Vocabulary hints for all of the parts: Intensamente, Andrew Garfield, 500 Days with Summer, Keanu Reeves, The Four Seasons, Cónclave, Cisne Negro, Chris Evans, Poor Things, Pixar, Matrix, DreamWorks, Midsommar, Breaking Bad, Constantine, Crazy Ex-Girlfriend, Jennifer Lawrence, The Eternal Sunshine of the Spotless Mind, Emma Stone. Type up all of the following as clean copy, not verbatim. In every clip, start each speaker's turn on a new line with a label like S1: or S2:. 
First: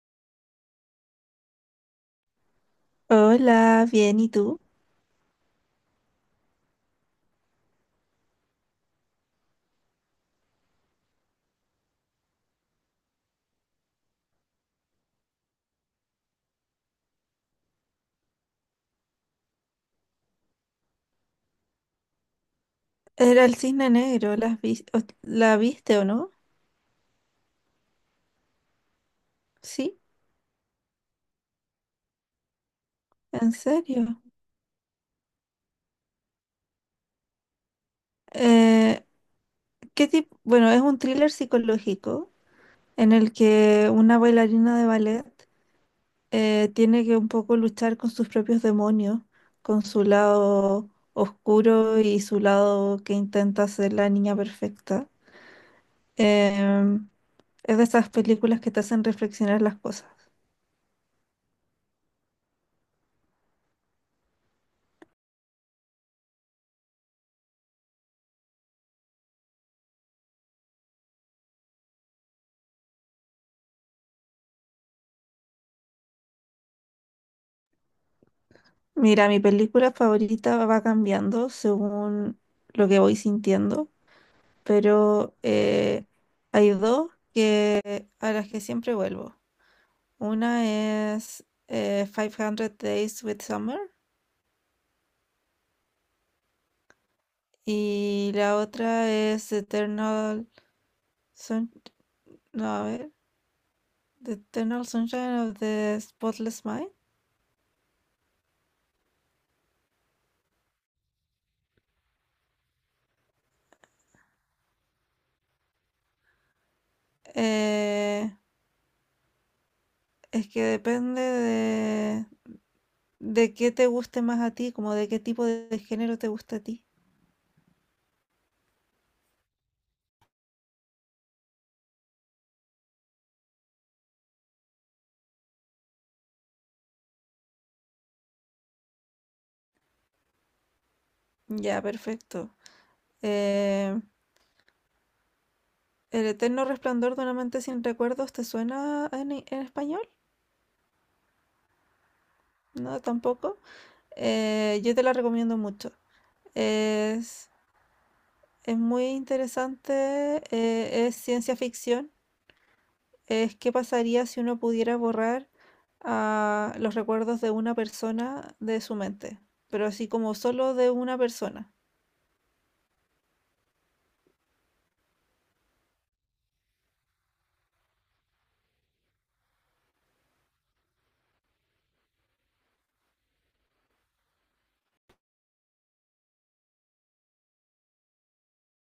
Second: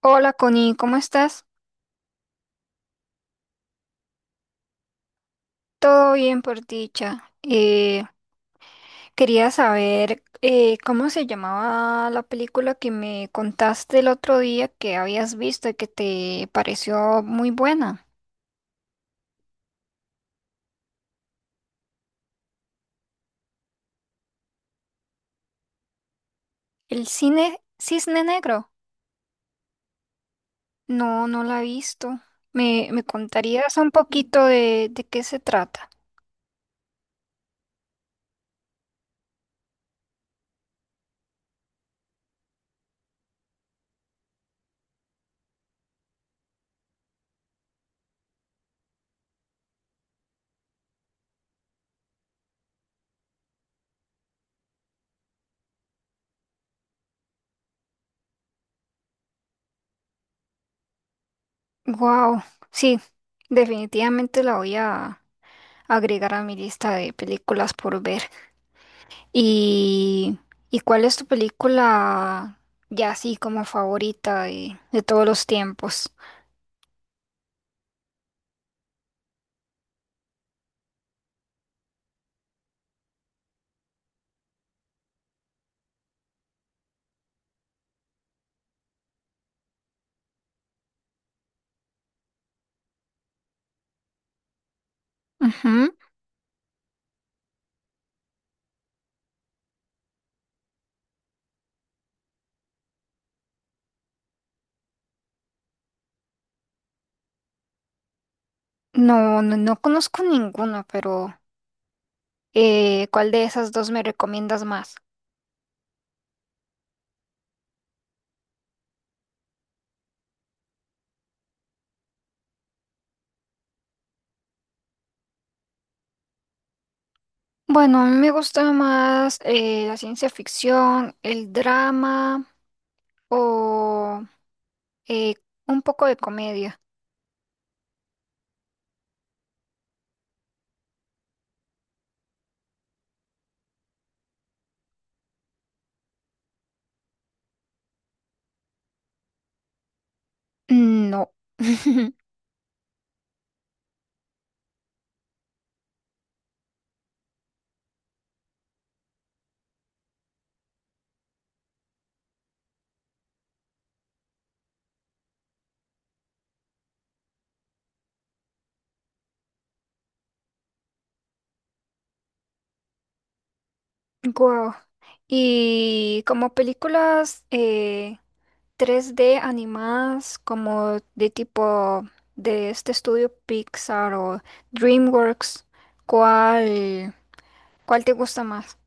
S1: Hola Connie, ¿cómo estás?
S2: Hola, bien, ¿y tú?
S1: Todo bien por dicha. Quería saber cómo se llamaba la película que me contaste el otro día que habías visto y que te pareció muy buena.
S2: Era el cisne negro, ¿la viste o no?
S1: El cine Cisne Negro.
S2: Sí,
S1: No, no la he visto. ¿Me
S2: en
S1: contarías un
S2: serio.
S1: poquito de qué se trata?
S2: Eh, ¿Qué tipo? Bueno, es un thriller psicológico en el que una bailarina de ballet tiene que un poco luchar con sus propios demonios, con su lado oscuro y su lado que intenta ser la niña perfecta. Em, es de esas películas que te hacen reflexionar las cosas.
S1: Wow, sí, definitivamente la voy a agregar a mi lista de películas por ver. ¿Y, ¿y cuál es tu película ya así como favorita de todos los tiempos?
S2: Mira, mi película favorita va cambiando según lo que voy sintiendo, pero hay dos a las que siempre vuelvo. Una es 500 Days with Summer,
S1: Ujú.
S2: y la otra es Eternal Sun- no, a ver, The Eternal Sunshine of the Spotless Mind.
S1: No, no, no conozco ninguna, pero ¿cuál de esas dos me recomiendas más?
S2: Eh, es que depende de qué te guste más a ti, como de qué tipo de género te gusta a ti.
S1: Bueno, a mí me gusta más la ciencia ficción, el drama o eh, un poco de comedia.
S2: Ya, perfecto. Eh, El eterno resplandor de una mente sin recuerdos, ¿te suena en español?
S1: No.
S2: No, tampoco. Yo te la recomiendo mucho. Es, es muy interesante, es ciencia ficción. Es qué pasaría si uno pudiera borrar ah, los recuerdos de una persona de su mente, pero así como solo de una persona.
S1: Guau. Y como películas, 3D animadas como de tipo de este estudio Pixar o DreamWorks, ¿cuál, ¿cuál te gusta más?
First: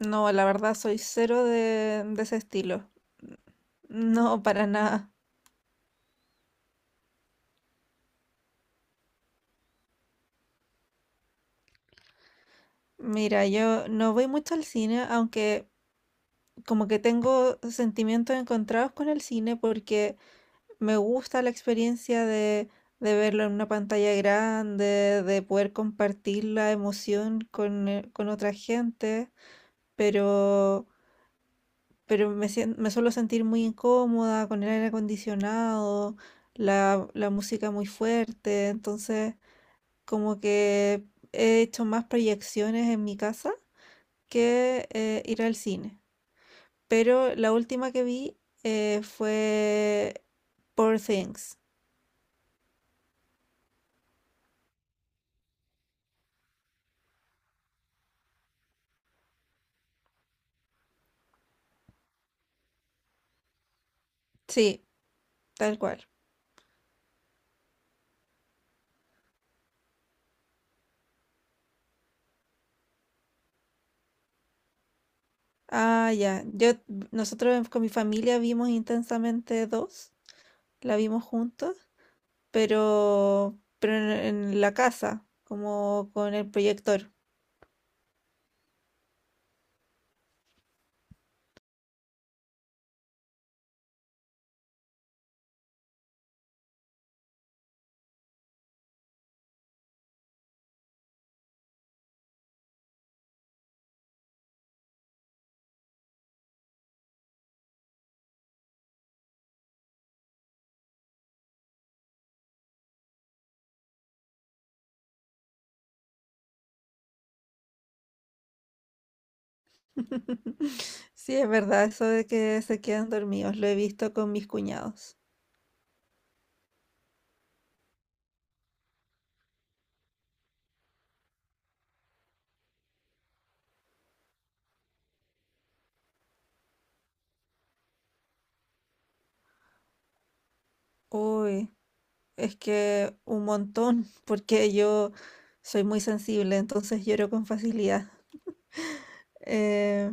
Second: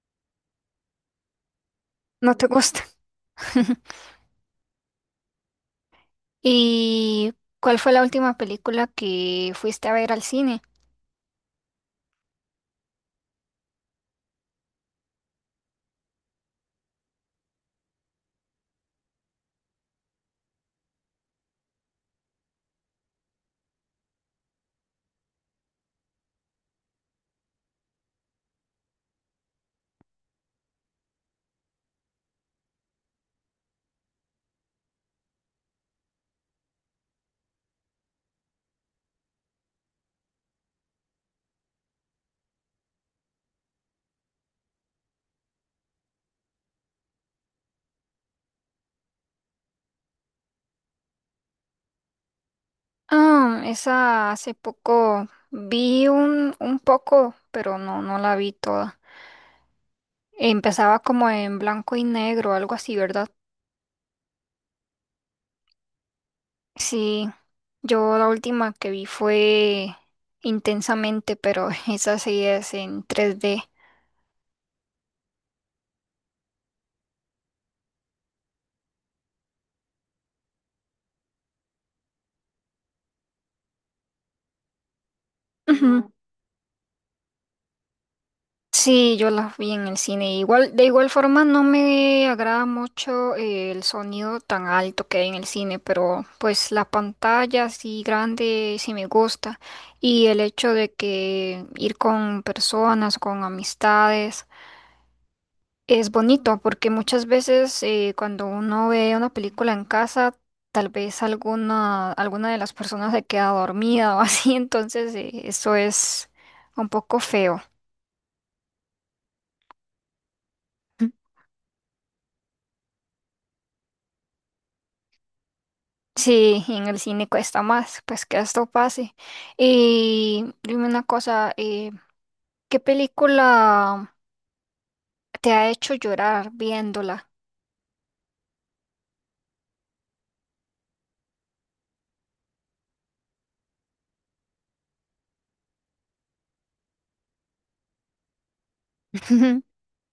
S2: No, la verdad soy cero de
S1: ¿No
S2: ese
S1: te gusta?
S2: estilo. No, para nada.
S1: ¿Y cuál fue la última película que fuiste a ver al cine?
S2: Mira, yo no voy mucho al cine, aunque como que tengo sentimientos encontrados con el cine porque me gusta la experiencia de verlo en una pantalla grande, de poder compartir la emoción con otra gente, pero, pero me suelo sentir muy incómoda con el aire acondicionado, la música muy fuerte, entonces como que he hecho más proyecciones en mi casa que ir al cine. Pero la última que vi fue Poor Things.
S1: Ah, esa hace poco vi un poco, pero no, no la vi toda. Empezaba como en blanco y negro, algo así, ¿verdad?
S2: Sí, tal cual.
S1: Sí, yo la última que vi fue Intensamente, pero esa sí es en 3D.
S2: Ah, ya. Con mi familia vimos intensamente dos. La vimos juntos, pero en la casa,
S1: Ujú.
S2: como con el proyector.
S1: Sí, yo las vi en el cine. Igual, de igual forma no me agrada mucho el sonido tan alto que hay en el cine, pero pues la pantalla así grande sí me gusta. Y el hecho de que ir con personas, con amistades. Es bonito porque muchas veces cuando uno ve una película en casa, tal vez alguna de las personas se queda dormida o así, entonces eso es un poco feo.
S2: Sí, es verdad, eso de que se quedan dormidos. Lo he visto con mis cuñados.
S1: Sí, y en el cine cuesta más, pues que esto pase. Y dime una cosa, ¿qué película te ha hecho llorar viéndola?
S2: Uy, es que un montón, porque yo soy muy sensible, entonces lloro con facilidad. Eh,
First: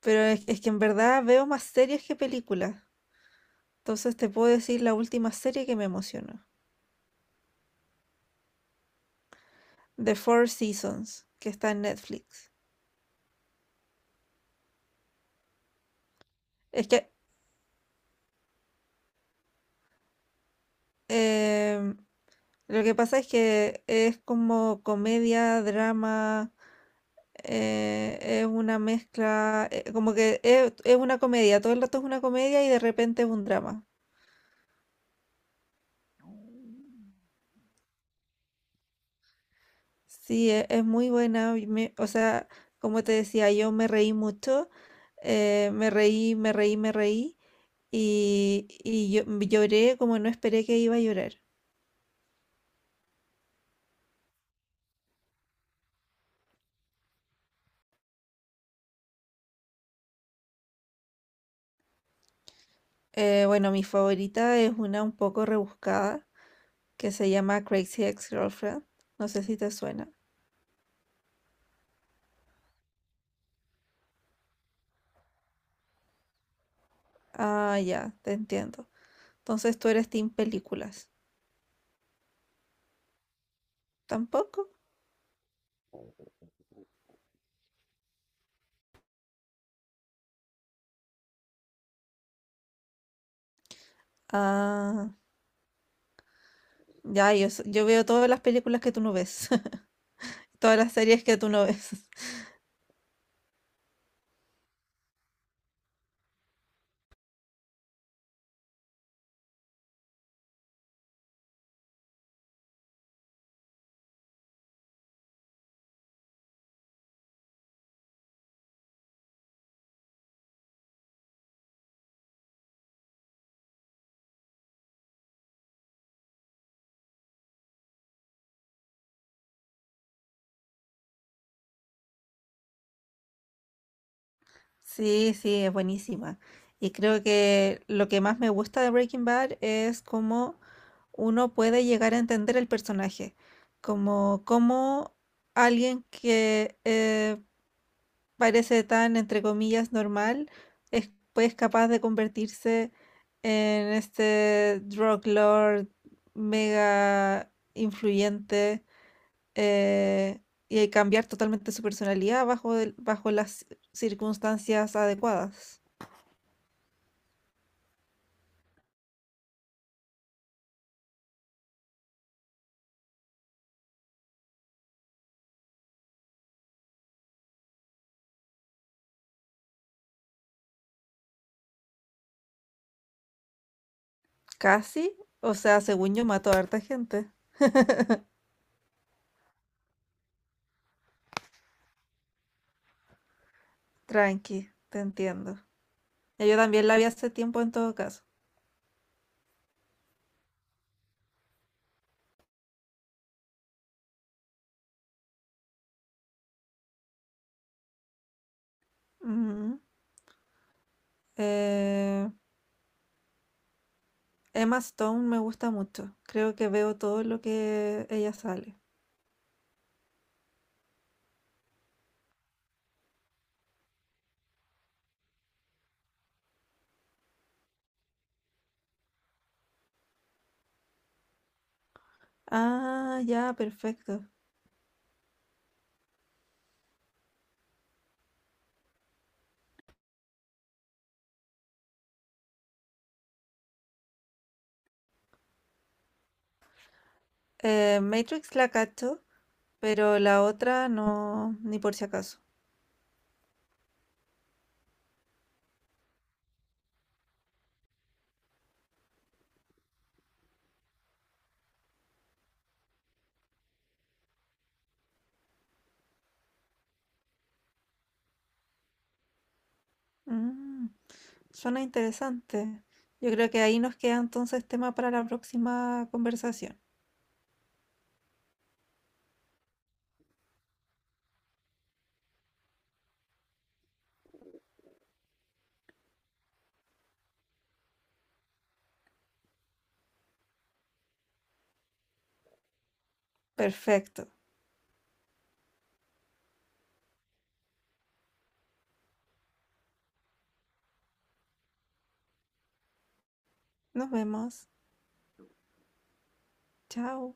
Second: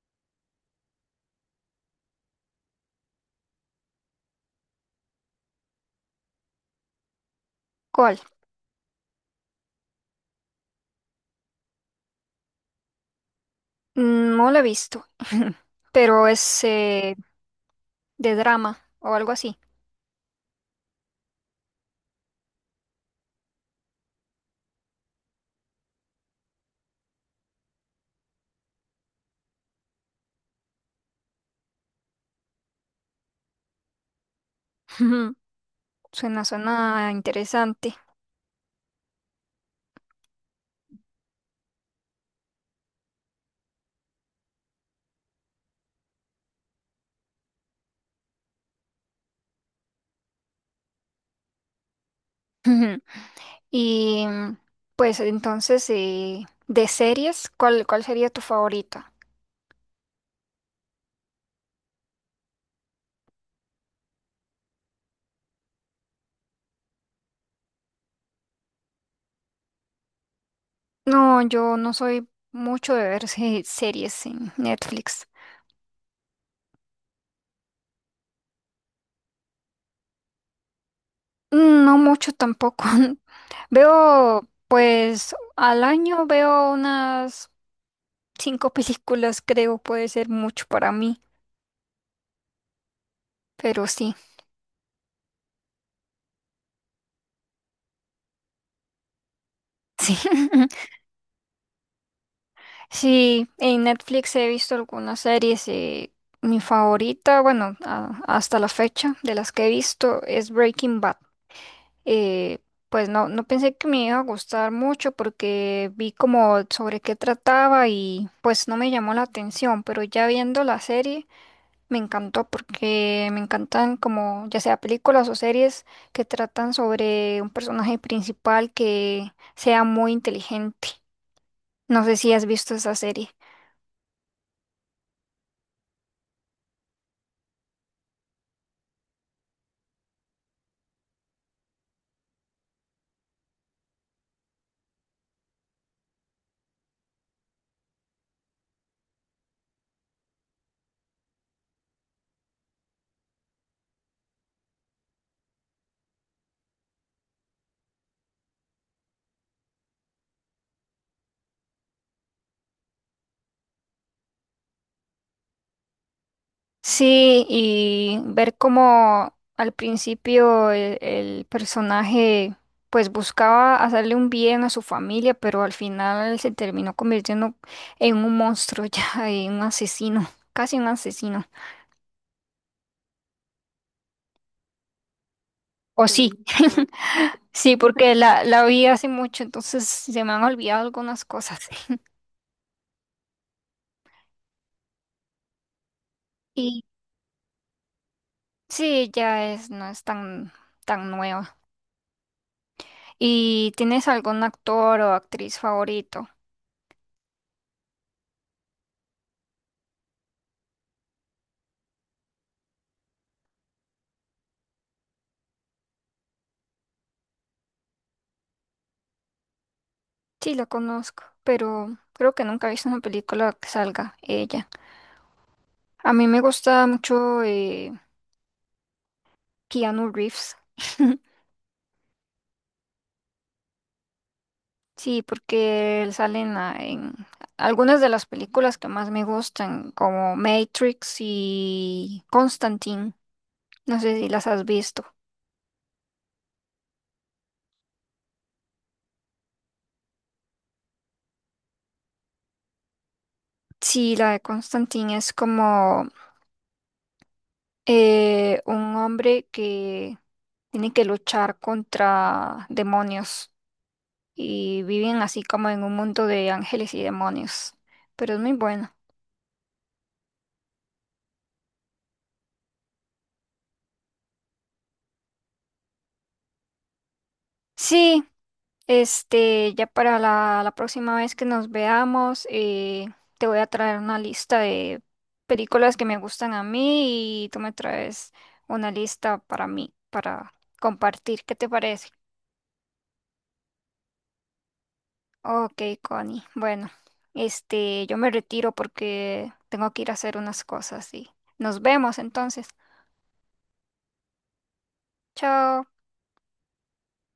S2: pero es que en verdad veo más series que películas. Entonces te puedo decir la última serie que me emocionó.
S1: ¿Cuál?
S2: The Four Seasons, que está en Netflix.
S1: No la he visto, pero es
S2: Es que
S1: de drama o algo así.
S2: eh, lo que pasa es que es como comedia, drama, es una mezcla, como que es una comedia, todo el rato es una comedia y de repente es un drama.
S1: Suena interesante.
S2: Sí, es muy buena. Y o sea, como te decía, yo me reí mucho. Eh, me reí, me reí, me reí. Y yo lloré como no esperé que iba a llorar.
S1: Y mm, pues entonces, de series, ¿cuál sería tu favorita?
S2: Bueno, mi favorita es una un poco rebuscada que se llama Crazy Ex-Girlfriend. No sé si te suena.
S1: No, yo no soy mucho de ver series en Netflix.
S2: Ah, ya, te entiendo. Entonces tú eres team películas.
S1: No mucho tampoco. Veo,
S2: ¿Tampoco?
S1: pues al año veo unas cinco películas, creo, puede ser mucho para mí, pero sí,
S2: Ah, ya, yo veo todas las películas que tú no ves.
S1: sí.
S2: Todas las series que tú no ves.
S1: Sí, en Netflix he visto algunas series. Mi favorita, bueno, hasta la fecha de las que he visto es Breaking Bad. Eh, pues no, no pensé que me iba a gustar mucho porque vi como sobre qué trataba y pues no me llamó la atención, pero ya viendo la serie me encantó porque me encantan como ya sea películas o series que tratan sobre un personaje principal que sea muy inteligente. No sé si has visto esa serie.
S2: Sí, sí, es buenísima. Y creo que lo que más me gusta de Breaking Bad es cómo uno puede llegar a entender el personaje, como cómo alguien que parece tan, entre comillas, normal, es pues capaz de convertirse en este drug lord mega influyente eh, y cambiar totalmente su personalidad bajo las circunstancias adecuadas.
S1: Sí, y ver cómo al principio el personaje pues buscaba hacerle un bien a su familia, pero al final se terminó convirtiendo en un monstruo ya, en un asesino, casi un asesino.
S2: Casi, o sea,
S1: O
S2: según yo
S1: sí,
S2: mato a
S1: sí,
S2: harta
S1: claro.
S2: gente.
S1: Sí, porque la vi hace mucho, entonces se me han olvidado algunas cosas.
S2: Tranqui, te entiendo. Ya, yo
S1: Y
S2: también la vi hace tiempo en todo caso.
S1: sí, ya es, no es tan nueva. ¿Y tienes algún actor o actriz favorito?
S2: Ujú. Eh, Emma Stone me gusta mucho. Creo que veo todo lo que ella sale.
S1: Sí, la conozco, pero creo que nunca he visto una película que salga ella. A mí me gusta mucho Keanu Reeves.
S2: Ah, ya, perfecto.
S1: Sí, porque él sale en, en algunas de las películas que más me gustan, como Matrix y Constantine. No sé si las has visto.
S2: Matrix la cacho, pero la otra no, ni por si acaso.
S1: Sí, la de Constantine es como un hombre que tiene que luchar contra demonios. Y viven así como en un mundo de ángeles y demonios. Pero es muy bueno.
S2: Mm, suena interesante. Yo creo que ahí nos queda entonces tema para la próxima conversación.
S1: Sí, este, ya para la próxima vez que nos veamos, te voy a traer una lista de películas que me gustan a mí y tú me traes una lista para mí, para compartir. ¿Qué te parece?
S2: Perfecto.
S1: Ok, Connie. Bueno, este, yo me retiro porque tengo que ir a hacer unas cosas y nos vemos entonces.
S2: Nos vemos.
S1: Chao.
S2: Chao.